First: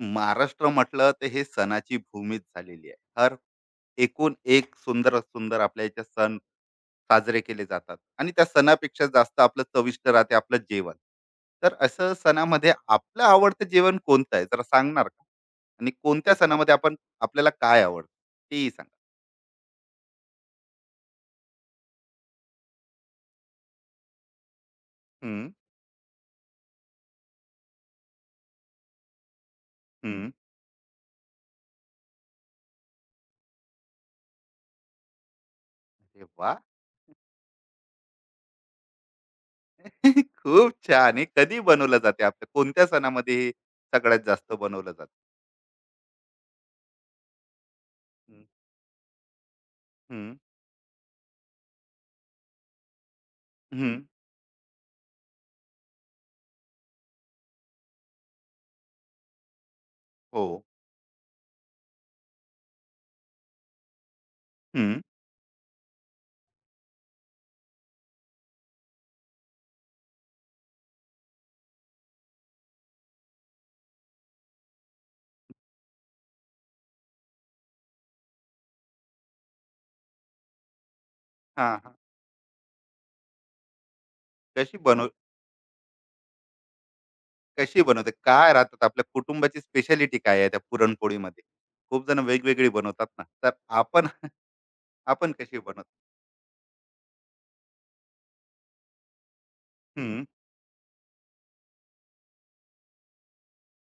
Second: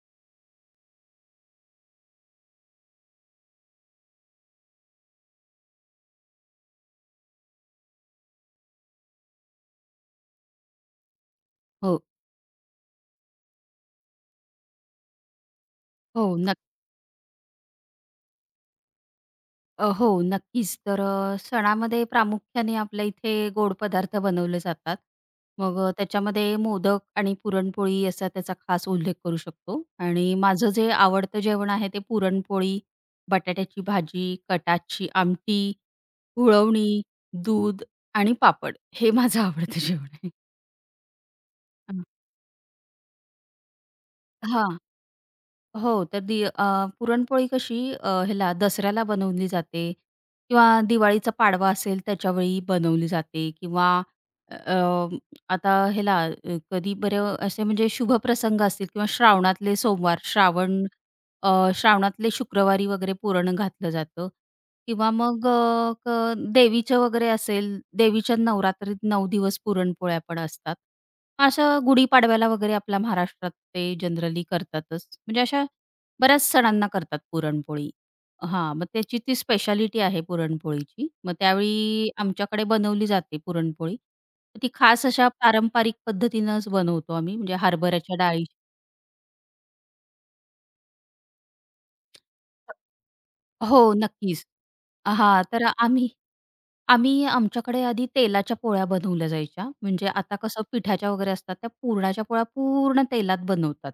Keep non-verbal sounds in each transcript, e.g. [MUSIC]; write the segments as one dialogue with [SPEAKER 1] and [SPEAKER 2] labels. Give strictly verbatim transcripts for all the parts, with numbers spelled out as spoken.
[SPEAKER 1] महाराष्ट्र म्हटलं तर हे सणाची भूमीच झालेली आहे. हर एकूण एक सुंदर सुंदर आपल्या इथे सण साजरे केले जातात आणि त्या सणापेक्षा जास्त आपलं चविष्ट राहते आपलं जेवण. तर
[SPEAKER 2] हो,
[SPEAKER 1] असं सणामध्ये आपलं आवडतं जेवण कोणतं आहे जरा सांगणार का? आणि कोणत्या
[SPEAKER 2] हो. नक्क
[SPEAKER 1] सणामध्ये आपण आपल्याला काय आवडतं तेही सांगा?
[SPEAKER 2] अ, हो, नक्कीच. तर अ, सणामध्ये प्रामुख्याने आपल्या इथे गोड पदार्थ बनवले जातात.
[SPEAKER 1] हं,
[SPEAKER 2] मग अ, त्याच्यामध्ये मोदक आणि पुरणपोळी असा त्याचा खास उल्लेख करू शकतो.
[SPEAKER 1] हं.
[SPEAKER 2] आणि माझं जे आवडतं जेवण आहे ते पुरणपोळी, बटाट्याची भाजी, कटाची आमटी,
[SPEAKER 1] अरे वाह!
[SPEAKER 2] कुळवणी, दूध आणि पापड हे माझं आवडतं जेवण
[SPEAKER 1] [LAUGHS]
[SPEAKER 2] आहे.
[SPEAKER 1] खूप छान. हे कधी बनवलं जाते आपल्या कोणत्या सणामध्ये हे सगळ्यात जास्त
[SPEAKER 2] हां.
[SPEAKER 1] बनवलं जातं?
[SPEAKER 2] हो, तर दी अ, पुरणपोळी कशी अ,
[SPEAKER 1] हं,
[SPEAKER 2] ह्याला दसऱ्याला बनवली जाते
[SPEAKER 1] हं,
[SPEAKER 2] किंवा दिवाळीचा पाडवा असेल त्याच्यावेळी बनवली जाते किंवा
[SPEAKER 1] हं.
[SPEAKER 2] अ, अ, आता ह्याला अ, कधी बरे असे म्हणजे शुभप्रसंग असतील किंवा श्रावणातले सोमवार
[SPEAKER 1] हो.
[SPEAKER 2] श्रावण अ, श्रावणातले शुक्रवारी वगैरे पुरण घातलं जातं
[SPEAKER 1] हं.
[SPEAKER 2] किंवा मग अ, क देवीचे वगैरे असेल, देवीच्या नवरात्रीत नऊ दिवस पुरणपोळ्या पण असतात. अशा गुढीपाडव्याला वगैरे आपल्या महाराष्ट्रात ते जनरली करतातच. म्हणजे अशा बऱ्याच सणांना करतात पुरणपोळी. हां, मग त्याची ती स्पेशालिटी आहे पुरणपोळीची. मग
[SPEAKER 1] हां,
[SPEAKER 2] त्यावेळी आमच्याकडे बनवली जाते पुरणपोळी. ती
[SPEAKER 1] कशी
[SPEAKER 2] खास
[SPEAKER 1] बनव
[SPEAKER 2] अशा पारंपरिक पद्धतीनंच बनवतो आम्ही म्हणजे
[SPEAKER 1] कशी बनवते?
[SPEAKER 2] हरभऱ्याच्या डाळी.
[SPEAKER 1] काय राहतात आपल्या कुटुंबाची स्पेशालिटी काय आहे त्या पुरणपोळीमध्ये? खूप जण वेगवेगळी बनवतात ना. तर
[SPEAKER 2] हो,
[SPEAKER 1] आपण
[SPEAKER 2] नक्कीच.
[SPEAKER 1] आपण
[SPEAKER 2] हां,
[SPEAKER 1] कशी
[SPEAKER 2] तर
[SPEAKER 1] बनवतो?
[SPEAKER 2] आम्ही आम्ही आमच्याकडे आधी तेलाच्या पोळ्या बनवल्या जायच्या. म्हणजे
[SPEAKER 1] हं.
[SPEAKER 2] आता कसं पिठाच्या वगैरे असतात, त्या पुरणाच्या पोळ्या पूर्ण तेलात बनवतात.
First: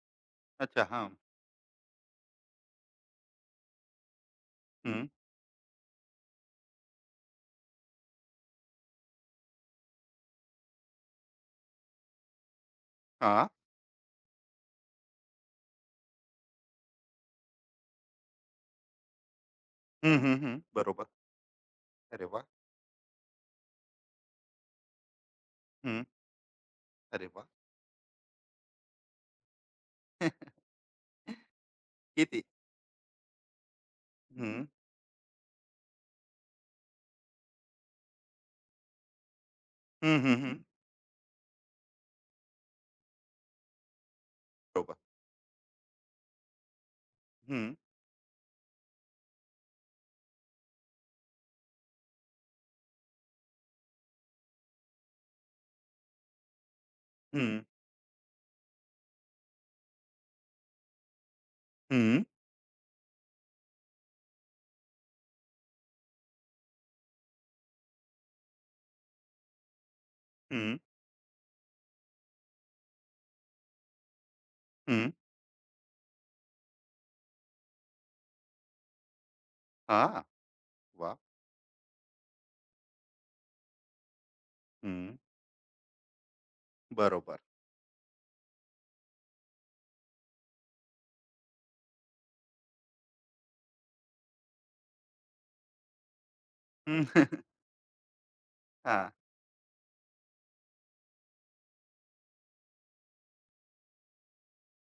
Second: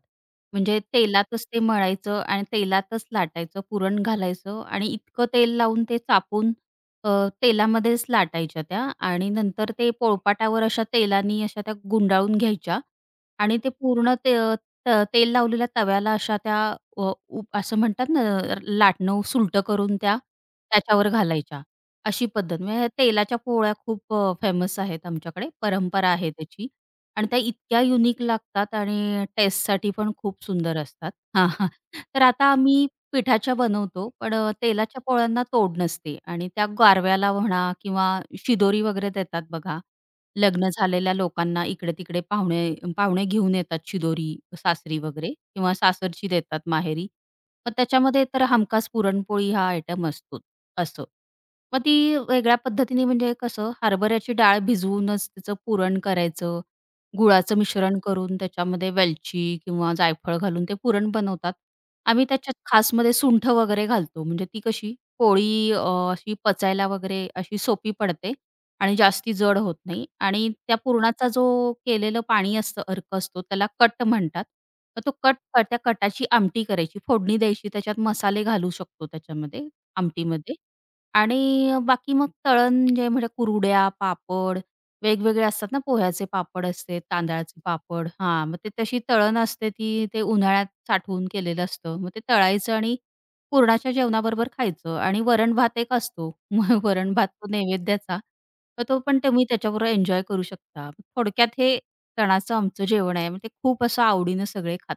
[SPEAKER 2] म्हणजे
[SPEAKER 1] अच्छा. हां.
[SPEAKER 2] तेलातच ते मळायचं आणि तेलातच लाटायचं, पुरण घालायचं आणि
[SPEAKER 1] हं.
[SPEAKER 2] इतकं तेल लावून ते चापून अ, तेलामध्येच लाटायच्या त्या आणि नंतर ते पोळपाटावर अशा तेलानी अशा त्या गुंडाळून घ्यायच्या
[SPEAKER 1] हां.
[SPEAKER 2] आणि ते पूर्ण ते त तेल लावलेल्या तव्याला अशा त्या अ, उ असं म्हणतात ना, लाटणं सुलटं करून त्या
[SPEAKER 1] हं, हं, हं. बरोबर.
[SPEAKER 2] त्याच्यावर घालायच्या.
[SPEAKER 1] अरे
[SPEAKER 2] अशी
[SPEAKER 1] वा,
[SPEAKER 2] पद्धत म्हणजे तेलाच्या पोळ्या खूप अ, फेमस आहेत आमच्याकडे.
[SPEAKER 1] हं.
[SPEAKER 2] परंपरा आहे त्याची
[SPEAKER 1] अरे
[SPEAKER 2] आणि त्या
[SPEAKER 1] वाह!
[SPEAKER 2] इतक्या युनिक लागतात आणि टेस्टसाठी पण खूप
[SPEAKER 1] [LAUGHS]
[SPEAKER 2] सुंदर असतात. हां, हां. तर
[SPEAKER 1] किती?
[SPEAKER 2] आता आम्ही पिठाच्या बनवतो, पण अ,
[SPEAKER 1] हं.
[SPEAKER 2] तेलाच्या पोळ्यांना तोड नसते आणि त्या गारव्याला म्हणा किंवा शिदोरी वगैरे देतात बघा.
[SPEAKER 1] हं, हं, हं.
[SPEAKER 2] लग्न झालेल्या लोकांना इकडे-तिकडे पाहुणे पाहुणे घेऊन येतात शिदोरी,
[SPEAKER 1] बरोबर.
[SPEAKER 2] सासरी वगैरे किंवा सासरची देतात माहेरी.
[SPEAKER 1] हं.
[SPEAKER 2] मग त्याच्यामध्ये तर हमखास पुरणपोळी हा आयटम असतोच, असं. मग ती वेगळ्या पद्धतीने म्हणजे कसं हरभऱ्याची डाळ भिजवूनच तिचं पुरण करायचं. गुळाचं
[SPEAKER 1] हं.
[SPEAKER 2] मिश्रण करून त्याच्यामध्ये वेलची किंवा जायफळ घालून ते पुरण बनवतात.
[SPEAKER 1] हं.
[SPEAKER 2] आम्ही त्याच्यात खासमध्ये सुंठ वगैरे घालतो. म्हणजे ती कशी पोळी अ, अशी पचायला वगैरे अशी सोपी पडते आणि जास्ती जड होत नाही आणि
[SPEAKER 1] हं.
[SPEAKER 2] त्या पुरणाचा जो केलेलं पाणी असतं, अर्क असतो त्याला कट म्हणतात. मग
[SPEAKER 1] हं.
[SPEAKER 2] तो कट त्या कटाची आमटी करायची, फोडणी द्यायची, त्याच्यात मसाले घालू शकतो त्याच्यामध्ये
[SPEAKER 1] हां.
[SPEAKER 2] आमटीमध्ये
[SPEAKER 1] वाह!
[SPEAKER 2] आणि बाकी मग तळण जे म्हणजे कुरड्या, पापड
[SPEAKER 1] हं.
[SPEAKER 2] वेगवेगळे असतात ना पोह्याचे पापड असते,
[SPEAKER 1] बरोबर.
[SPEAKER 2] तांदळाचे पापड हां, मग ते तशी तळण असते ती ते उन्हाळ्यात साठवून केलेलं असतं. मग ते तळायचं आणि पुरणाच्या जेवणाबरोबर खायचं आणि वरण-भात एक असतो. [LAUGHS] मग
[SPEAKER 1] हं.
[SPEAKER 2] वरण-भात तो नैवेद्याचा. तर तो
[SPEAKER 1] हां. [LAUGHS]
[SPEAKER 2] पण तुम्ही त्याच्याबरोबर एन्जॉय करू शकता. थोडक्यात हे सणाचं आमचं जेवण आहे. मग ते खूप असं आवडीनं सगळे खातात.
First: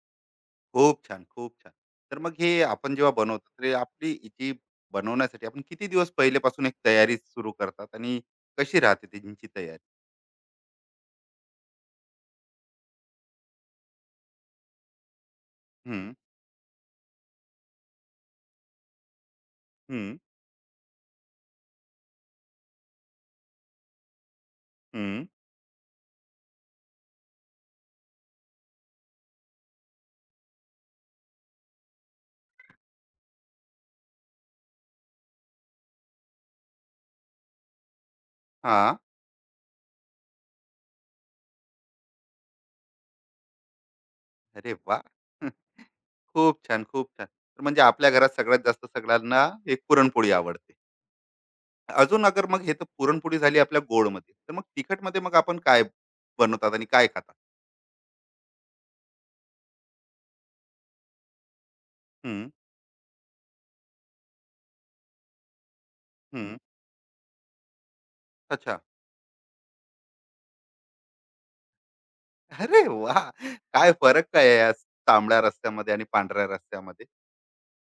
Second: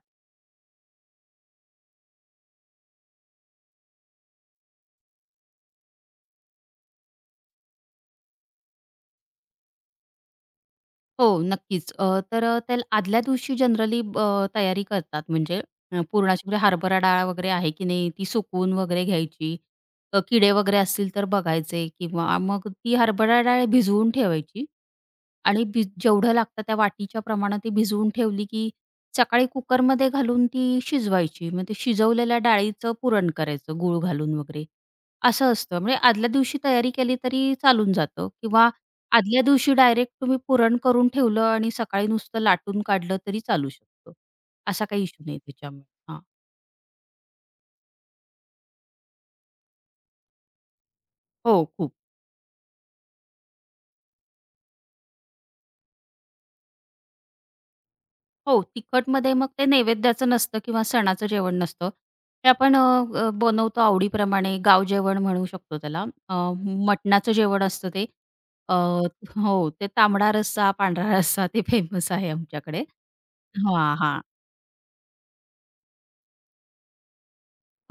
[SPEAKER 1] खूप छान, खूप छान. तर मग हे आपण जेव्हा बनवतो, तर आपली जी बनवण्यासाठी आपण किती दिवस पहिल्यापासून एक तयारी सुरू करतात आणि कशी राहते त्यांची तयारी?
[SPEAKER 2] हो, नक्कीच. अ, तर अ, त्याला आदल्या दिवशी जनरली तयारी करतात म्हणजे अ,
[SPEAKER 1] हं,
[SPEAKER 2] पुरणाची म्हणजे हरभरा डाळ वगैरे आहे की नाही ती सुकवून वगैरे घ्यायची.
[SPEAKER 1] हं,
[SPEAKER 2] अ, किडे वगैरे असतील तर बघायचे किंवा मग ती हरभरा डाळ भिजवून ठेवायची.
[SPEAKER 1] हं.
[SPEAKER 2] आणि भि जेवढं लागतं त्या वाटीच्या प्रमाणात ती भिजवून ठेवली, की सकाळी कुकरमध्ये घालून ती शिजवायची. मग ते शिजवलेल्या डाळीचं पुरण करायचं गूळ घालून वगैरे. असं असतं. म्हणजे आदल्या दिवशी तयारी केली तरी चालून जातं किंवा
[SPEAKER 1] हां.
[SPEAKER 2] आदल्या दिवशी डायरेक्ट तुम्ही पुरण करून ठेवलं आणि सकाळी नुसतं लाटून काढलं तरी चालू शकतं.
[SPEAKER 1] अरे
[SPEAKER 2] असा
[SPEAKER 1] वा,
[SPEAKER 2] काही इश्यू नाही
[SPEAKER 1] [LAUGHS] हं.
[SPEAKER 2] त्याच्यामुळे. हां.
[SPEAKER 1] खूप छान, खूप छान. तर म्हणजे आपल्या घरात सगळ्यात जास्त सगळ्यांना एक पुरणपोळी आवडते.
[SPEAKER 2] हो, खूप.
[SPEAKER 1] अजून अगर मग हे तर पुरणपोळी झाली आपल्या गोडमध्ये, तर मग तिखटमध्ये मग आपण काय बनवतात आणि काय खातात?
[SPEAKER 2] हो, तिखटमध्ये मग ते नैवेद्याचं नसतं किंवा सणाचं जेवण नसतं.
[SPEAKER 1] हं,
[SPEAKER 2] ते आपण अ, अ, बनवतो आवडीप्रमाणे गाव जेवण म्हणू शकतो त्याला. अ,
[SPEAKER 1] हं.
[SPEAKER 2] मटणाचं जेवण असतं ते. अ,
[SPEAKER 1] अच्छा.
[SPEAKER 2] हो, ते तांबडा रस्सा, पांढरा रस्सा ते फेमस आहे
[SPEAKER 1] अरे
[SPEAKER 2] आमच्याकडे.
[SPEAKER 1] वाह! काय
[SPEAKER 2] हां, हां.
[SPEAKER 1] फरक काय आहे या तांबड्या रस्स्यामध्ये आणि पांढऱ्या रस्स्यामध्ये?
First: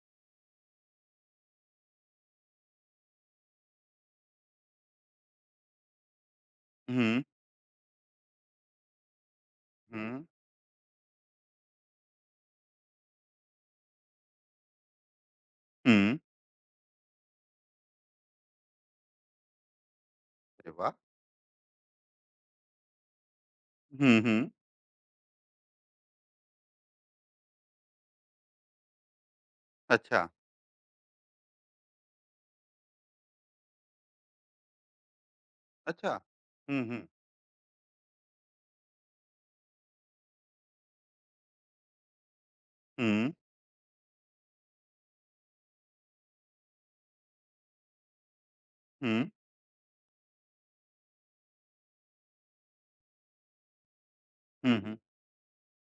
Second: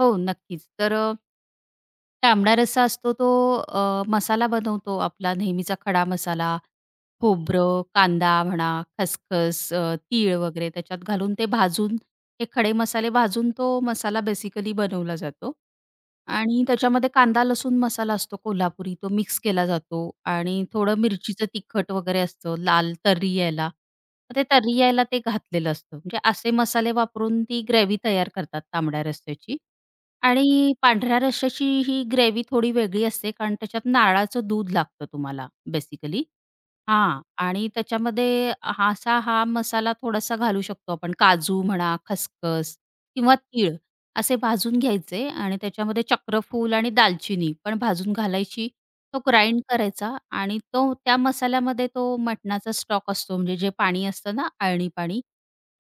[SPEAKER 2] हो, नक्कीच. तर अ, तांबडा रस्सा असतो तो अ, मसाला बनवतो आपला नेहमीचा खडा मसाला,
[SPEAKER 1] हं,
[SPEAKER 2] खोबरं, कांदा म्हणा, खसखस, अ,
[SPEAKER 1] हं,
[SPEAKER 2] तीळ वगैरे त्याच्यात घालून ते भाजून हे खडे मसाले भाजून तो मसाला बेसिकली बनवला जातो
[SPEAKER 1] हं.
[SPEAKER 2] आणि त्याच्यामध्ये कांदा, लसूण मसाला असतो कोल्हापुरी, तो मिक्स केला जातो आणि
[SPEAKER 1] अरे वाह!
[SPEAKER 2] थोडं मिरचीचं तिखट वगैरे असतं, लाल तर्री यायला.
[SPEAKER 1] हं,
[SPEAKER 2] मग
[SPEAKER 1] हं.
[SPEAKER 2] ते तर्री यायला ते घातलेलं असतं. म्हणजे असे मसाले वापरून ती ग्रेव्ही तयार करतात तांबड्या रस्स्याची.
[SPEAKER 1] अच्छा,
[SPEAKER 2] आणि पांढऱ्या रश्श्याची ही ग्रेव्ही थोडी वेगळी असते, कारण त्याच्यात नारळाचं दूध लागतं तुम्हाला
[SPEAKER 1] अच्छा.
[SPEAKER 2] बेसिकली.
[SPEAKER 1] हं, हं.
[SPEAKER 2] हां. आणि त्याच्यामध्ये हा असा हा मसाला थोडासा घालू शकतो आपण. काजू म्हणा, खसखस
[SPEAKER 1] हं,
[SPEAKER 2] किंवा तीळ असे भाजून घ्यायचे आणि त्याच्यामध्ये चक्रफूल आणि दालचिनी पण भाजून घालायची. तो
[SPEAKER 1] हं,
[SPEAKER 2] ग्राइंड करायचा आणि तो त्या मसाल्यामध्ये तो मटणाचा स्टॉक असतो, म्हणजे जे पाणी असतं ना,
[SPEAKER 1] हं,
[SPEAKER 2] अळणी
[SPEAKER 1] हं,
[SPEAKER 2] पाणी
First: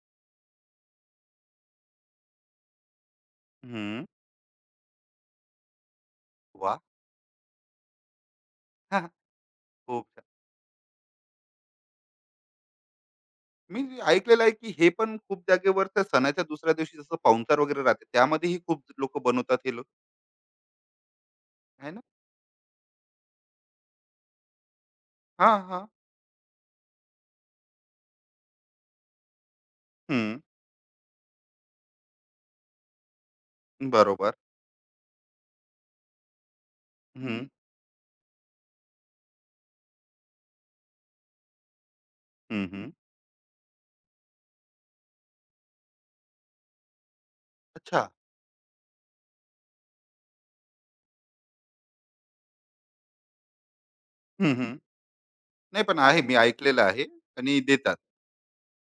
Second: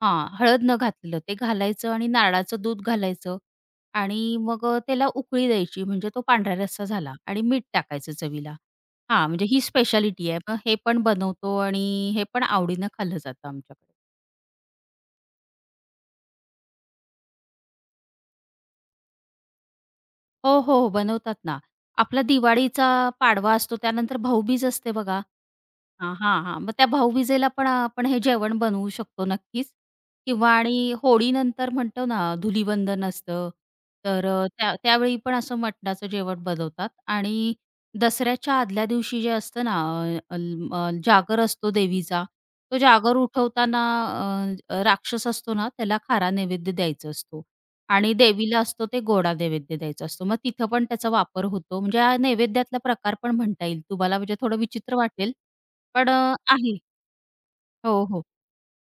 [SPEAKER 2] हां, हळद न घातलेलं ते घालायचं आणि नारळाचं दूध घालायचं
[SPEAKER 1] हं.
[SPEAKER 2] आणि मग अ, त्याला उकळी द्यायची म्हणजे तो पांढरा
[SPEAKER 1] वाह!
[SPEAKER 2] रस्सा झाला आणि मीठ टाकायचं चवीला.
[SPEAKER 1] [LAUGHS]
[SPEAKER 2] हां, म्हणजे ही
[SPEAKER 1] खूप छान.
[SPEAKER 2] स्पेशालिटी आहे. मग हे पण बनवतो आणि हे पण आवडीनं खाल्लं जातं
[SPEAKER 1] मी
[SPEAKER 2] आमच्याकडे.
[SPEAKER 1] ऐकलेलं आहे, की हे पण खूप जागेवर त्या सणाच्या दुसऱ्या दिवशी जसं पाहुणचार वगैरे राहते, त्यामध्येही खूप लोकं बनवतात हे लोक,
[SPEAKER 2] हो, हो, हो, बनवतात ना.
[SPEAKER 1] आहे ना?
[SPEAKER 2] आपला दिवाळीचा पाडवा असतो त्यानंतर भाऊबीज असते बघा.
[SPEAKER 1] हां, हां.
[SPEAKER 2] हां, हां, हां. मग त्या भाऊबीजेला पण आपण हे जेवण बनवू शकतो नक्कीच
[SPEAKER 1] हं.
[SPEAKER 2] किंवा आणि होळीनंतर म्हणतो ना धुलीवंदन असतं, तर
[SPEAKER 1] बरोबर.
[SPEAKER 2] अ, त्या त्यावेळी पण असं मटणाचं जेवण बनवतात
[SPEAKER 1] हं, हं,
[SPEAKER 2] आणि दसऱ्याच्या आदल्या दिवशी जे असतं ना अ, अल अ, जागर असतो देवीचा,
[SPEAKER 1] हं, हं.
[SPEAKER 2] तो
[SPEAKER 1] हं.
[SPEAKER 2] जागर उठवताना अ, राक्षस असतो ना त्याला खारा नैवेद्य द्यायचा असतो
[SPEAKER 1] अच्छा.
[SPEAKER 2] आणि देवीला असतो ते गोडा नैवेद्य द्यायचा असतो. मग तिथं पण त्याचा वापर होतो. म्हणजे हा नैवेद्यातला प्रकार पण म्हणता येईल तुम्हाला म्हणजे
[SPEAKER 1] हं,
[SPEAKER 2] थोडं
[SPEAKER 1] हं.
[SPEAKER 2] विचित्र वाटेल,
[SPEAKER 1] नाही पण
[SPEAKER 2] पण
[SPEAKER 1] आहे, मी
[SPEAKER 2] अ, आहे.
[SPEAKER 1] ऐकलेलं आहे आणि
[SPEAKER 2] हो,
[SPEAKER 1] देतात,
[SPEAKER 2] हो.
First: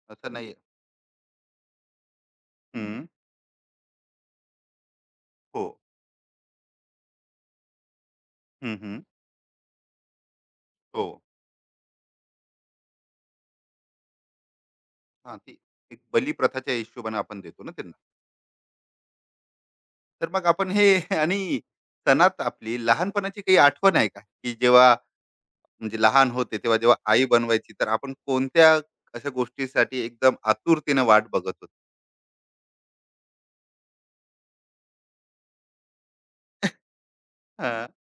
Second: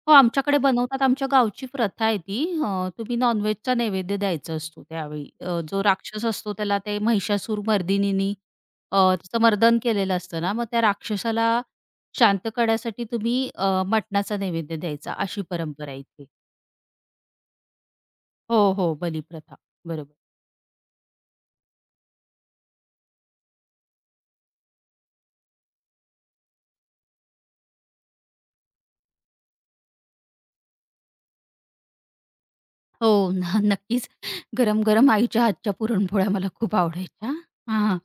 [SPEAKER 2] हो,
[SPEAKER 1] असं नाहीये.
[SPEAKER 2] आमच्याकडे बनवतात. आमच्या गावची प्रथा आहे ती. अ,
[SPEAKER 1] हं.
[SPEAKER 2] तुम्ही नॉन-व्हेजचा नैवेद्य द्यायचा असतो त्यावेळी. अ,
[SPEAKER 1] हो.
[SPEAKER 2] जो राक्षस असतो त्याला ते महिषासूर मर्दिनीनी
[SPEAKER 1] हं,
[SPEAKER 2] अ,
[SPEAKER 1] हं.
[SPEAKER 2] त्याचं मर्दन केलेलं असतं ना, मग त्या
[SPEAKER 1] हो.
[SPEAKER 2] राक्षसाला शांत करण्यासाठी तुम्ही अ, मटणाचा नैवेद्य द्यायचा,
[SPEAKER 1] हां,
[SPEAKER 2] अशी
[SPEAKER 1] ती
[SPEAKER 2] परंपरा आहे
[SPEAKER 1] एक
[SPEAKER 2] इथे.
[SPEAKER 1] बलिप्रथाच्या हिशोबाने आपण देतो ना ते.
[SPEAKER 2] हो, हो. बलीप्रथा. बरोबर.
[SPEAKER 1] तर मग आपण हे [LAUGHS] आणि सणात आपली लहानपणाची काही आठवण आहे का? की जेव्हा म्हणजे लहान होते तेव्हा जेव्हा आई बनवायची तर आपण कोणत्या अशा गोष्टीसाठी एकदम आतुरतेने वाट बघत होतो?
[SPEAKER 2] हो, न नक्कीच. गरम-गरम आईच्या हातच्या पुरणपोळ्या मला खूप आवडायच्या.
[SPEAKER 1] हां.
[SPEAKER 2] हां.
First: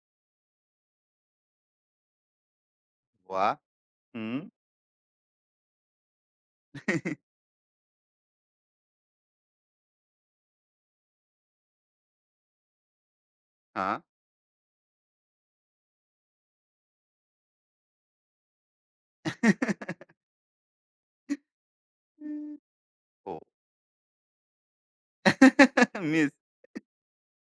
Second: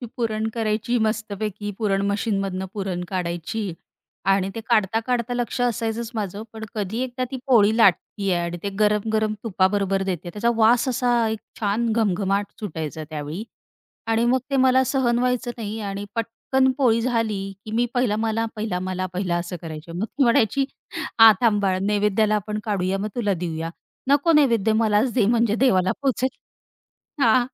[SPEAKER 2] ती पुरण करायची मस्तपैकी, पुरण मशीनमधनं पुरण
[SPEAKER 1] वाह!
[SPEAKER 2] काढायची
[SPEAKER 1] हं.
[SPEAKER 2] आणि ते काढता-काढता लक्ष असायचंच माझं, पण कधी एकदा ती पोळी लाटतीये आणि ते गरम-गरम तुपाबरोबर देते. त्याचा वास असा एक छान घमघमाट सुटायचा त्यावेळी
[SPEAKER 1] हां.
[SPEAKER 2] आणि मग ते मला सहन व्हायचं नाही आणि पटकन पोळी झाली, की मी "पहिला मला, पहिला मला, पहिला" असं करायचे. मग ती म्हणायची, "हां, थांब नैवेद्याला
[SPEAKER 1] हं.
[SPEAKER 2] आपण काढूया, मग
[SPEAKER 1] [LAUGHS] [LAUGHS]
[SPEAKER 2] तुला
[SPEAKER 1] हो.
[SPEAKER 2] देऊया." नको नैवेद्य मलाच दे म्हणजे देवाला
[SPEAKER 1] [LAUGHS]
[SPEAKER 2] पोचेल.
[SPEAKER 1] मिस.
[SPEAKER 2] हां.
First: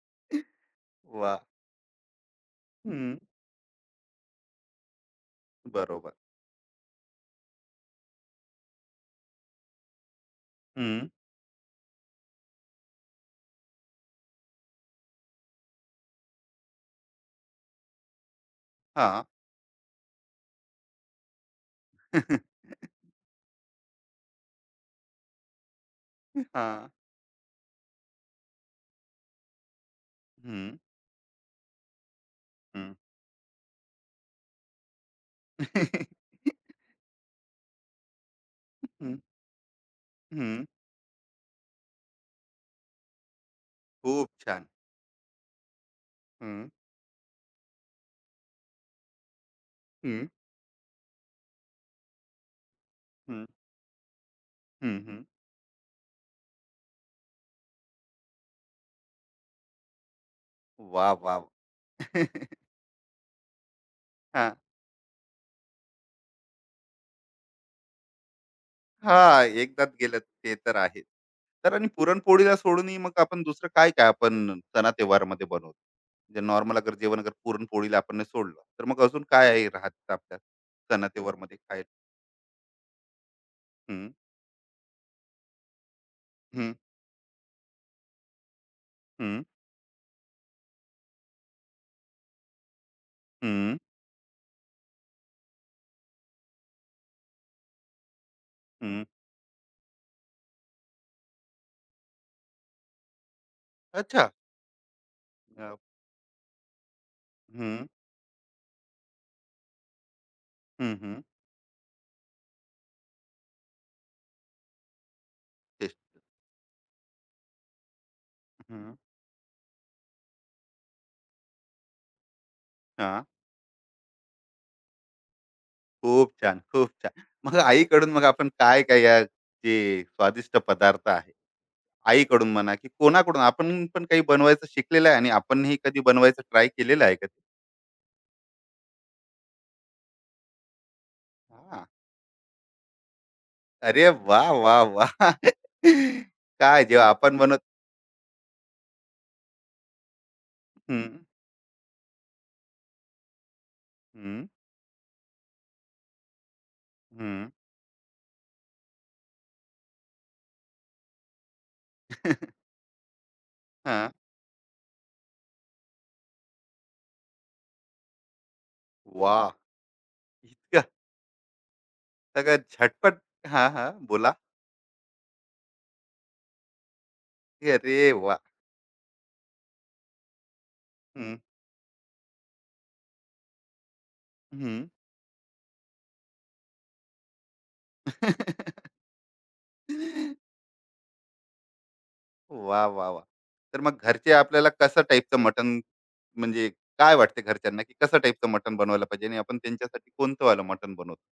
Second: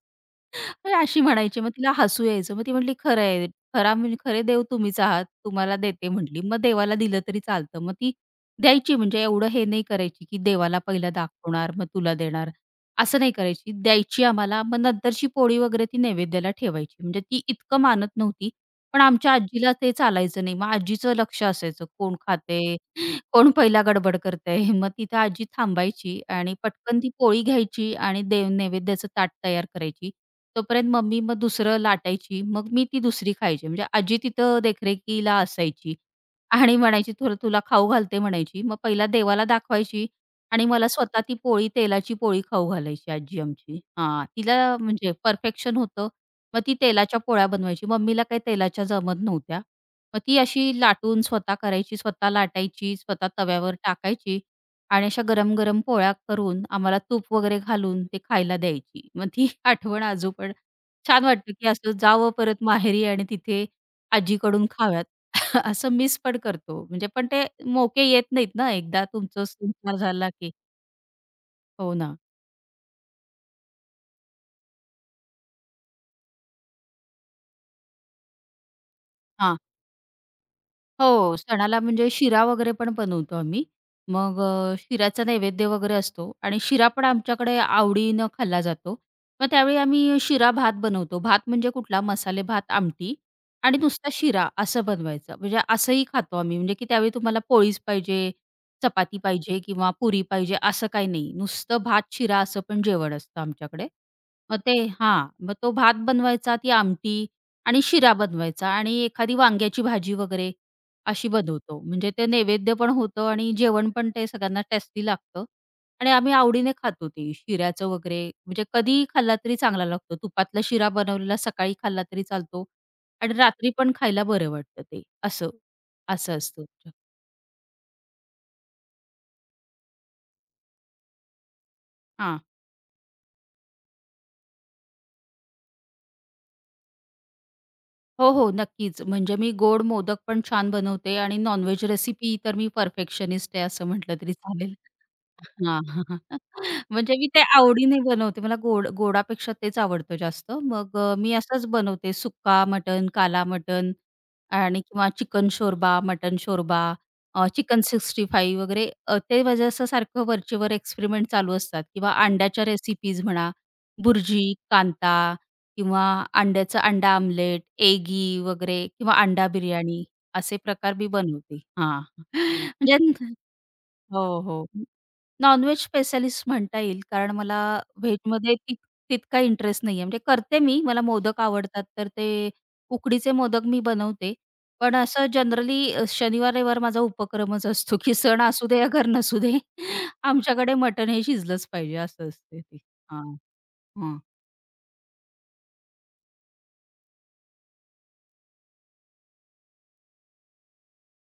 [SPEAKER 2] तर अशी
[SPEAKER 1] वाह!
[SPEAKER 2] म्हणायची. मग तिला हसू यायचं. मग ती म्हटली,
[SPEAKER 1] हं.
[SPEAKER 2] "खरं आहे. खरा म्हणजे खरे देव तुम्हीच आहात. तुम्हाला देते"
[SPEAKER 1] बरोबर.
[SPEAKER 2] म्हटली. मग देवाला दिलं तरी चालतं. मग ती द्यायची म्हणजे एवढं हे नाही करायची, की देवाला
[SPEAKER 1] हं.
[SPEAKER 2] पहिला दाखवणार, मग तुला देणार, असं नाही करायची. द्यायची आम्हाला, मग नंतरची पोळी वगैरे ती नैवेद्याला ठेवायची. म्हणजे ती इतकं मानत नव्हती. पण
[SPEAKER 1] हां.
[SPEAKER 2] आमच्या आजीला ते चालायचं नाही. मग आजीचं लक्ष असायचं, कोण
[SPEAKER 1] [LAUGHS]
[SPEAKER 2] खातंय, कोण पहिला गडबड करतंय. [LAUGHS] मग तिथं आजी थांबायची आणि
[SPEAKER 1] हां.
[SPEAKER 2] पटकन ती पोळी घ्यायची आणि देव नैवेद्याचं ताट तयार करायची.
[SPEAKER 1] हं,
[SPEAKER 2] तोपर्यंत मम्मी मग दुसरं लाटायची. मग मी
[SPEAKER 1] हं.
[SPEAKER 2] ती दुसरी खायची. म्हणजे आजी तिथं देखरेखीला असायची आणि म्हणायची, "थोडं तुला खाऊ घालते" म्हणायची. मग पहिला
[SPEAKER 1] हं,
[SPEAKER 2] देवाला दाखवायची आणि
[SPEAKER 1] हं. [LAUGHS] [LAUGHS]
[SPEAKER 2] मला स्वतः ती पोळी, तेलाची पोळी खाऊ घालायची आजी आमची. हां,
[SPEAKER 1] खूप छान.
[SPEAKER 2] तिला म्हणजे परफेक्शन होतं. मग
[SPEAKER 1] हं,
[SPEAKER 2] ती तेलाच्या पोळ्या बनवायची. मम्मीला काही तेलाच्या जमत नव्हत्या. मग
[SPEAKER 1] हं,
[SPEAKER 2] ती अशी लाटून स्वतः करायची, स्वतः लाटायची, स्वतः
[SPEAKER 1] हं,
[SPEAKER 2] तव्यावर टाकायची
[SPEAKER 1] हं,
[SPEAKER 2] आणि
[SPEAKER 1] हं.
[SPEAKER 2] अशा गरम-गरम पोळ्या करून आम्हाला तूप वगैरे घालून ते खायला द्यायची. मग ती [LAUGHS] आठवण आजू पण
[SPEAKER 1] वाह,
[SPEAKER 2] छान
[SPEAKER 1] वाह!
[SPEAKER 2] वाटतं, की असं
[SPEAKER 1] हां.
[SPEAKER 2] जावं
[SPEAKER 1] [LAUGHS]
[SPEAKER 2] परत माहेरी आणि तिथे आजीकडून खाव्यात. [LAUGHS] असं मिस पण करतो. म्हणजे पण ते मोके येत नाहीत ना, एकदा तुमचं
[SPEAKER 1] हां, एकदाच
[SPEAKER 2] संसार
[SPEAKER 1] गेलं
[SPEAKER 2] झाला की.
[SPEAKER 1] ते तर आहे. तर आणि
[SPEAKER 2] हो ना.
[SPEAKER 1] पुरणपोळीला सोडूनही मग आपण दुसरं काय-काय आपण सणा-त्योहारामध्ये बनवतो? जे नॉर्मल अगर जेवण अगर पुरणपोळीला आपण नाही सोडलं, तर मग अजून काय राहतं आपल्या
[SPEAKER 2] हो,
[SPEAKER 1] सणा-त्योहारमध्ये
[SPEAKER 2] सणाला
[SPEAKER 1] खाय
[SPEAKER 2] म्हणजे शिरा वगैरे पण बनवतो आम्ही.
[SPEAKER 1] हं,
[SPEAKER 2] मग अ, शिऱ्याचा नैवेद्य वगैरे असतो आणि
[SPEAKER 1] हं,
[SPEAKER 2] शिरा पण आमच्याकडे आवडीनं खाल्ला जातो.
[SPEAKER 1] हं,
[SPEAKER 2] मग त्यावेळी आम्ही शिरा भात बनवतो. भात म्हणजे कुठला मसाले भात, आमटी
[SPEAKER 1] हं,
[SPEAKER 2] आणि नुसता शिरा असं बनवायचं. म्हणजे असंही खातो आम्ही. म्हणजे की त्यावेळी तुम्हाला पोळीच पाहिजे,
[SPEAKER 1] हं.
[SPEAKER 2] चपाती पाहिजे किंवा पुरी पाहिजे असं काही नाही. नुसतं भात, शिरा असं पण जेवण असतं आमच्याकडे.
[SPEAKER 1] अच्छा.
[SPEAKER 2] मग ते हां, मग तो
[SPEAKER 1] अ,
[SPEAKER 2] भात बनवायचा, ती आमटी आणि
[SPEAKER 1] हं,
[SPEAKER 2] शिरा बनवायचा आणि एखादी वांग्याची भाजी वगैरे
[SPEAKER 1] हं, हं.
[SPEAKER 2] अशी बनवतो. म्हणजे ते नैवेद्य पण होतं आणि जेवण पण ते सगळ्यांना टेस्टी लागतं
[SPEAKER 1] टेस्ट
[SPEAKER 2] आणि आम्ही आवडीने खातो ते शिऱ्याचं वगैरे. म्हणजे
[SPEAKER 1] हं.
[SPEAKER 2] कधीही खाल्ला तरी चांगला लागतो. तुपातला शिरा बनवलेला सकाळी खाल्ला तरी चालतो
[SPEAKER 1] हां.
[SPEAKER 2] आणि रात्री पण खायला बरं वाटतं ते असं.
[SPEAKER 1] खूप
[SPEAKER 2] असं
[SPEAKER 1] छान,
[SPEAKER 2] असतं.
[SPEAKER 1] खूप
[SPEAKER 2] आमचं.
[SPEAKER 1] छान. मग आईकडून मग आपण काय-काय या जे स्वादिष्ट पदार्थ आहे
[SPEAKER 2] हां.
[SPEAKER 1] आईकडून म्हणा की कोणाकडून आपण पण काही बनवायचं शिकलेलं आहे आणि आपणही कधी बनवायचं ट्राय केलेलं आहे कधी
[SPEAKER 2] हो, हो. नक्कीच. म्हणजे मी गोड मोदक पण छान बनवते आणि नॉन
[SPEAKER 1] हा
[SPEAKER 2] रेसिपी तर मी परफेक्शनिस्ट आहे असं
[SPEAKER 1] अरे
[SPEAKER 2] म्हटलं तरी
[SPEAKER 1] वा वा
[SPEAKER 2] चालेल.
[SPEAKER 1] वा [LAUGHS]
[SPEAKER 2] हां. हां, हां.
[SPEAKER 1] काय
[SPEAKER 2] [LAUGHS]
[SPEAKER 1] जेव्हा
[SPEAKER 2] म्हणजे मी
[SPEAKER 1] आपण
[SPEAKER 2] ते
[SPEAKER 1] बनवत
[SPEAKER 2] आवडीने बनवते. मला गोड गोडापेक्षा तेच आवडतं जास्त. मग अ,
[SPEAKER 1] हम्म
[SPEAKER 2] मी असंच बनवते सुक्का मटण, काला मटण
[SPEAKER 1] हम्म
[SPEAKER 2] आणि किंवा चिकन शोरबा, मटण शोरबा, अ,
[SPEAKER 1] हम्म
[SPEAKER 2] चिकन सिक्स्टी फाइव्ह वगैरे अ, ते म्हणजे असं सारखं वरचेवर एक्सपेरिमेंट चालू असतात किंवा
[SPEAKER 1] [LAUGHS]
[SPEAKER 2] अंड्याच्या रेसिपीज म्हणा,
[SPEAKER 1] हा
[SPEAKER 2] बुर्जी, कांता किंवा अंड्याचं अंडा आमलेट, एगी वगैरे किंवा
[SPEAKER 1] वा
[SPEAKER 2] अंडा बिर्याणी असे
[SPEAKER 1] इतकं
[SPEAKER 2] प्रकार मी बनवते. हां.
[SPEAKER 1] सगळं
[SPEAKER 2] [LAUGHS] म्हणजे
[SPEAKER 1] झटपट हा हा बोला
[SPEAKER 2] हो, हो. नॉन-व्हेज स्पेशलिस्ट म्हणता येईल, कारण मला
[SPEAKER 1] अरे वा
[SPEAKER 2] व्हेजमध्ये तित तितका इंटरेस्ट नाहीये. म्हणजे करते मी, मला
[SPEAKER 1] हम्म
[SPEAKER 2] मोदक आवडतात, तर ते उकडीचे मोदक मी बनवते.
[SPEAKER 1] हम्म
[SPEAKER 2] पण असं जनरली शनिवार-रविवार माझा उपक्रमच असतो, की सण असू दे
[SPEAKER 1] [LAUGHS]
[SPEAKER 2] या घर नसू दे, [LAUGHS] आमच्याकडे मटण हे शिजलंच पाहिजे असं असते ते.
[SPEAKER 1] वा वा वा
[SPEAKER 2] हां,
[SPEAKER 1] तर मग
[SPEAKER 2] हां.
[SPEAKER 1] घरचे आपल्याला कसं टाईपचं मटन म्हणजे काय वाटते घरच्यांना की कसं टाईपचं मटन बनवायला पाहिजे आणि आपण त्यांच्यासाठी कोणतं वालं मटन बनवतो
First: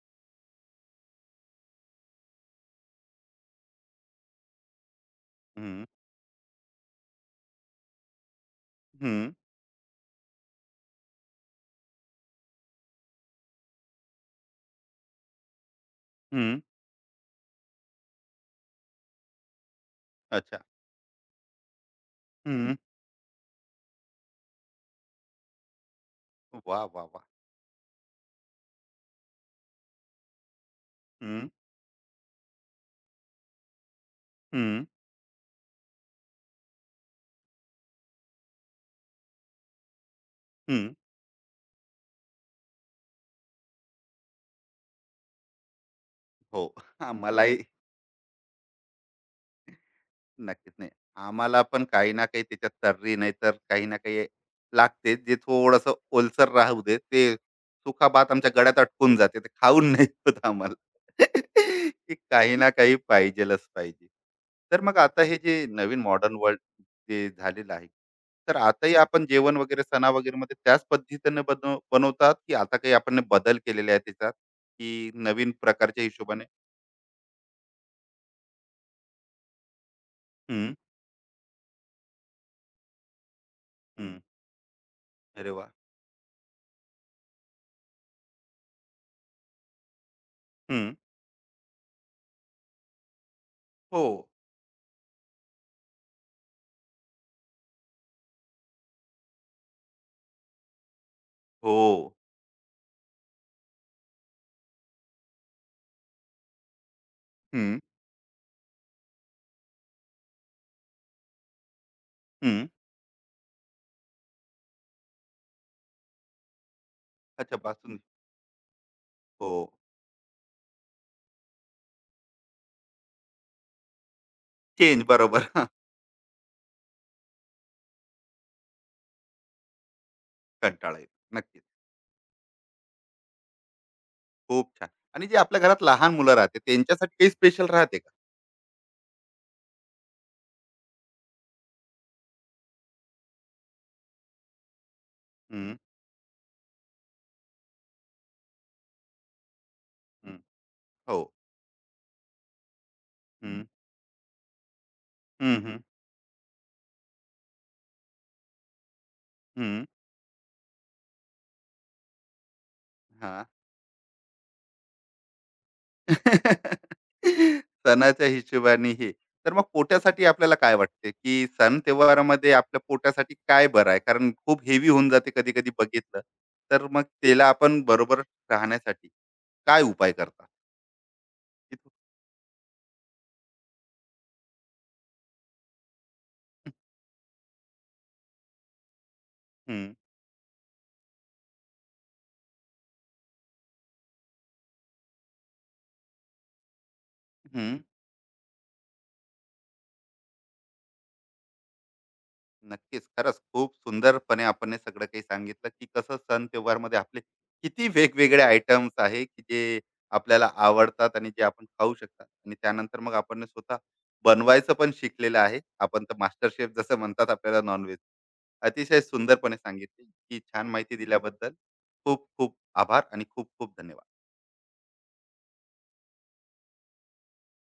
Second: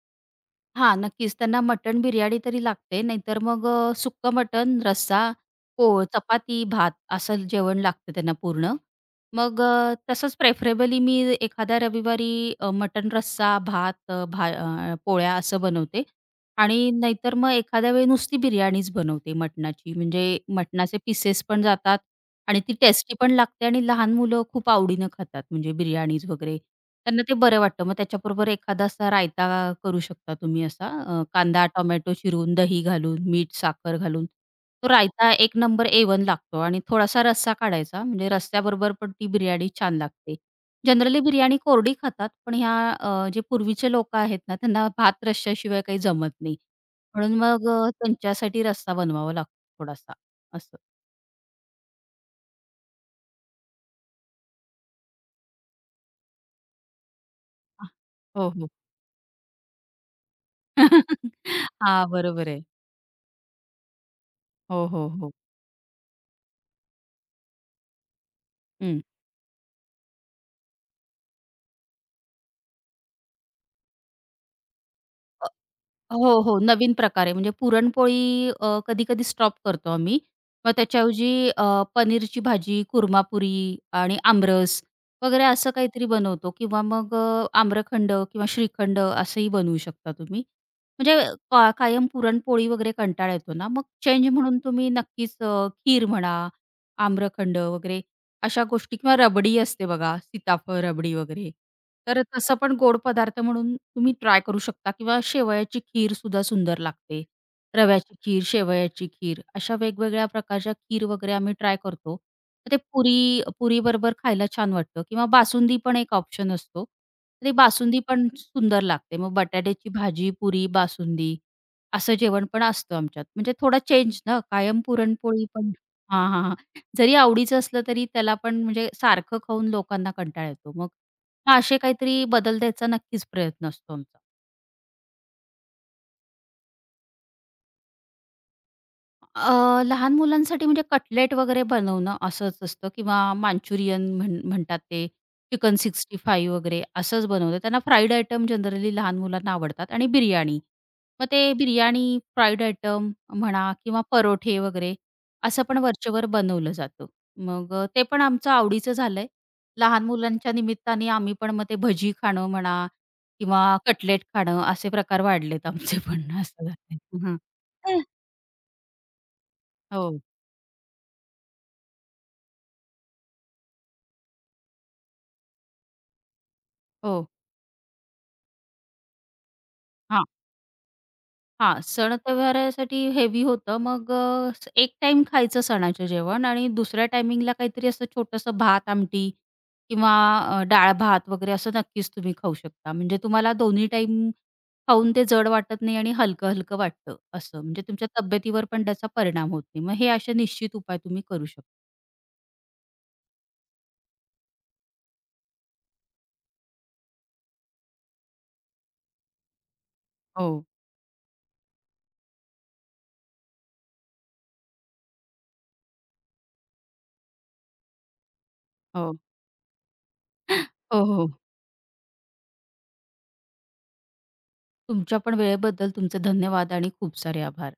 [SPEAKER 2] हां, नक्कीच. त्यांना मटण बिर्याणी तरी लागते, नाहीतर मग अ, सुक्कं मटण, रस्सा, पोळ, चपाती, भात असं जेवण लागतं त्यांना पूर्ण.
[SPEAKER 1] हं,
[SPEAKER 2] मग अ, तसंच प्रेफरेबली मी एखाद्या रविवारी अ, मटण रस्सा, भात, अ, भा अ, पोळ्या असं बनवते
[SPEAKER 1] हं.
[SPEAKER 2] आणि नाहीतर मग एखाद्या वेळी नुसती बिर्याणीच बनवते मटणाची. म्हणजे
[SPEAKER 1] अच्छा.
[SPEAKER 2] मटणाचे पीसेस पण जातात आणि ती
[SPEAKER 1] हं.
[SPEAKER 2] टेस्टी पण लागते आणि लहान मुलं खूप आवडीनं खातात म्हणजे बिर्याणीज वगैरे.
[SPEAKER 1] वाह, वाह, वाह!
[SPEAKER 2] त्यांना ते बरं वाटतं. मग त्याच्याबरोबर एखादा असा रायता करू शकता तुम्ही असा अ,
[SPEAKER 1] हं,
[SPEAKER 2] कांदा, टोमॅटो चिरून, दही घालून, मीठ, साखर घालून.
[SPEAKER 1] हं,
[SPEAKER 2] तो रायता एक नंबर ए लागतो आणि थोडासा रस्सा काढायचा म्हणजे रस्स्याबरोबर पण ती बिर्याणी छान लागते.
[SPEAKER 1] हं.
[SPEAKER 2] जनरली बिर्याणी कोरडी खातात, पण ह्या अ, जे पूर्वीचे लोकं आहेत ना, त्यांना भात रश्श्याशिवाय काही जमत नाही.
[SPEAKER 1] हो. [LAUGHS] हां,
[SPEAKER 2] म्हणून
[SPEAKER 1] मलाही
[SPEAKER 2] मग अ, त्यांच्यासाठी रस्सा बनवावा लागतो थोडासा
[SPEAKER 1] नक्कीच
[SPEAKER 2] असं.
[SPEAKER 1] नाही आम्हाला पण काही ना काही त्याच्यात तर्री नाही तर काही ना काही लागते जे थोडस ओलसर राहू दे ते
[SPEAKER 2] हां.
[SPEAKER 1] सुखा भात
[SPEAKER 2] हो,
[SPEAKER 1] आमच्या
[SPEAKER 2] हो.
[SPEAKER 1] गळ्यात अटकून जाते ते खाऊन [LAUGHS] नाही होत आम्हाला [LAUGHS]
[SPEAKER 2] [LAUGHS] हां,
[SPEAKER 1] की
[SPEAKER 2] बरोबर
[SPEAKER 1] काही
[SPEAKER 2] आहे.
[SPEAKER 1] ना काही पाहिजेलच पाहिजे तर
[SPEAKER 2] हो,
[SPEAKER 1] मग
[SPEAKER 2] हो,
[SPEAKER 1] आता
[SPEAKER 2] हो.
[SPEAKER 1] हे जे नवीन मॉडर्न वर्ल्ड जे झालेलं आहे तर आताही
[SPEAKER 2] हं.
[SPEAKER 1] आपण जेवण वगैरे सणा वगैरे मध्ये त्याच पद्धतीने बनव बनवतात की आता काही आपण बदल केलेले आहे त्याच्यात की नवीन प्रकारच्या
[SPEAKER 2] हो,
[SPEAKER 1] हिशोबाने
[SPEAKER 2] हो. नवीन प्रकार आहे. म्हणजे पुरणपोळी अ, कधी-कधी स्टॉप करतो आम्ही. मग
[SPEAKER 1] हम्म
[SPEAKER 2] त्याच्याऐवजी अ, पनीरची भाजी, कुर्मापुरी आणि
[SPEAKER 1] हम्म
[SPEAKER 2] आमरस वगैरे
[SPEAKER 1] अरे वा
[SPEAKER 2] असं काहीतरी बनवतो किंवा मग अ, आम्रखंड किंवा श्रीखंड असंही बनवू शकता तुम्ही.
[SPEAKER 1] हम्म
[SPEAKER 2] म्हणजे का कायम पुरणपोळी वगैरे कंटाळा येतो ना, मग
[SPEAKER 1] हो
[SPEAKER 2] चेंज म्हणून तुम्ही नक्कीच अ, खीर म्हणा, आम्रखंड वगैरे अशा गोष्टी किंवा रबडी असते बघा, सीताफळ रबडी वगैरे.
[SPEAKER 1] हो
[SPEAKER 2] तर तसं पण गोड पदार्थ म्हणून तुम्ही ट्राय करू शकता किंवा शेवयाची खीर खीरसुद्धा सुंदर लागते.
[SPEAKER 1] हं,
[SPEAKER 2] रव्याची खीर, शेवयाची खीर अशा वेगवेगळ्या प्रकारच्या खीर वगैरे आम्ही ट्राय करतो.
[SPEAKER 1] हं.
[SPEAKER 2] तर ते पुरी पुरीबरोबर खायला छान वाटतं किंवा बासुंदी पण एक ऑप्शन असतो. तर ती
[SPEAKER 1] अच्छा
[SPEAKER 2] बासुंदी
[SPEAKER 1] बासुंदी.
[SPEAKER 2] पण सुंदर लागते. मग
[SPEAKER 1] हो.
[SPEAKER 2] बटाट्याची भाजी, पुरी, बासुंदी असं जेवण पण असतं आमच्यात. म्हणजे थोडा चेंज ना, कायम
[SPEAKER 1] चेंज
[SPEAKER 2] पुरणपोळी
[SPEAKER 1] बरोबर.
[SPEAKER 2] पण
[SPEAKER 1] [LAUGHS]
[SPEAKER 2] हां, हां, जरी आवडीचं असलं तरी त्याला पण म्हणजे सारखं खाऊन लोकांना कंटाळा येतो. मग
[SPEAKER 1] कंटाळा येतो.
[SPEAKER 2] मग
[SPEAKER 1] नक्कीच.
[SPEAKER 2] असे काहीतरी बदल द्यायचा नक्कीच प्रयत्न असतो आमचा.
[SPEAKER 1] खूप छान. आणि जे आपल्या घरात लहान मुलं राहते त्यांच्यासाठी काही स्पेशल राहते का?
[SPEAKER 2] अ, लहान मुलांसाठी म्हणजे कटलेट वगैरे बनवणं असंच असतं किंवा मांचुरियन म्हण म्हणतात ते,
[SPEAKER 1] हं,
[SPEAKER 2] चिकन सिक्स्टी फाइव्ह वगैरे असंच बनवतो. त्यांना फ्राईड आयटम जनरली लहान मुलांना आवडतात आणि
[SPEAKER 1] हं.
[SPEAKER 2] बिर्याणी.
[SPEAKER 1] हो.
[SPEAKER 2] मग ते बिर्याणी, फ्राईड आयटम
[SPEAKER 1] हं,
[SPEAKER 2] म्हणा किंवा परोठे वगैरे
[SPEAKER 1] हं,
[SPEAKER 2] असं
[SPEAKER 1] हं,
[SPEAKER 2] पण वरचेवर बनवलं जातं. मग अ, ते पण आमचं आवडीचं झालंय.
[SPEAKER 1] हं.
[SPEAKER 2] लहान मुलांच्या निमित्ताने आम्ही पण मग ते भजी खाणं म्हणा
[SPEAKER 1] हां.
[SPEAKER 2] किंवा कटलेट खाणं असे प्रकार वाढलेत आमचे पण असं
[SPEAKER 1] [LAUGHS]
[SPEAKER 2] झालंय. हां.
[SPEAKER 1] सणाच्या हिशोबाने हे. तर मग
[SPEAKER 2] हो,
[SPEAKER 1] पोटासाठी आपल्याला काय वाटते, की सण त्योहारामध्ये आपल्या पोटासाठी काय बरं आहे? कारण खूप हेवी होऊन जाते कधी-कधी बघितलं. तर मग
[SPEAKER 2] हो.
[SPEAKER 1] त्याला आपण बरोबर राहण्यासाठी काय उपाय
[SPEAKER 2] हां,
[SPEAKER 1] करतात?
[SPEAKER 2] हां. सण-त्योहारासाठी हेवी होतं. मग अ, स- एक टाइम खायचं सणाचं जेवण आणि दुसऱ्या टायमिंगला काहीतरी असं छोटंसं भात, आमटी
[SPEAKER 1] हं,
[SPEAKER 2] किंवा अ, डाळ-भात वगैरे असं नक्कीच तुम्ही खाऊ शकता. म्हणजे तुम्हाला दोन्ही टाइम खाऊन ते जड वाटत नाही आणि हलकं-हलकं वाटतं असं.
[SPEAKER 1] हं.
[SPEAKER 2] म्हणजे तुमच्या तब्येतीवर पण त्याचा परिणाम होत नाही. मग हे असे निश्चित उपाय तुम्ही करू शकता.
[SPEAKER 1] नक्कीच. खरंच खूप सुंदरपणे आपण हे सगळं काही सांगितलं, की कसं सण त्योहारमध्ये आपले किती वेगवेगळे आयटम्स आहे, की जे आपल्याला
[SPEAKER 2] हो,
[SPEAKER 1] आवडतात आणि जे आपण खाऊ शकतात आणि त्यानंतर मग आपण हे स्वतः बनवायचं पण शिकलेलं आहे. आपण तर मास्टर शेफ जसं म्हणतात आपल्याला नॉनव्हेज. अतिशय
[SPEAKER 2] हो.
[SPEAKER 1] सुंदरपणे सांगितली. इतकी छान
[SPEAKER 2] [LAUGHS]
[SPEAKER 1] माहिती
[SPEAKER 2] हो, हो.
[SPEAKER 1] दिल्याबद्दल खूप खूप आभार आणि खूप खूप धन्यवाद.
[SPEAKER 2] तुमच्या पण वेळेबद्दल तुमचे धन्यवाद आणि खूप सारे आभार.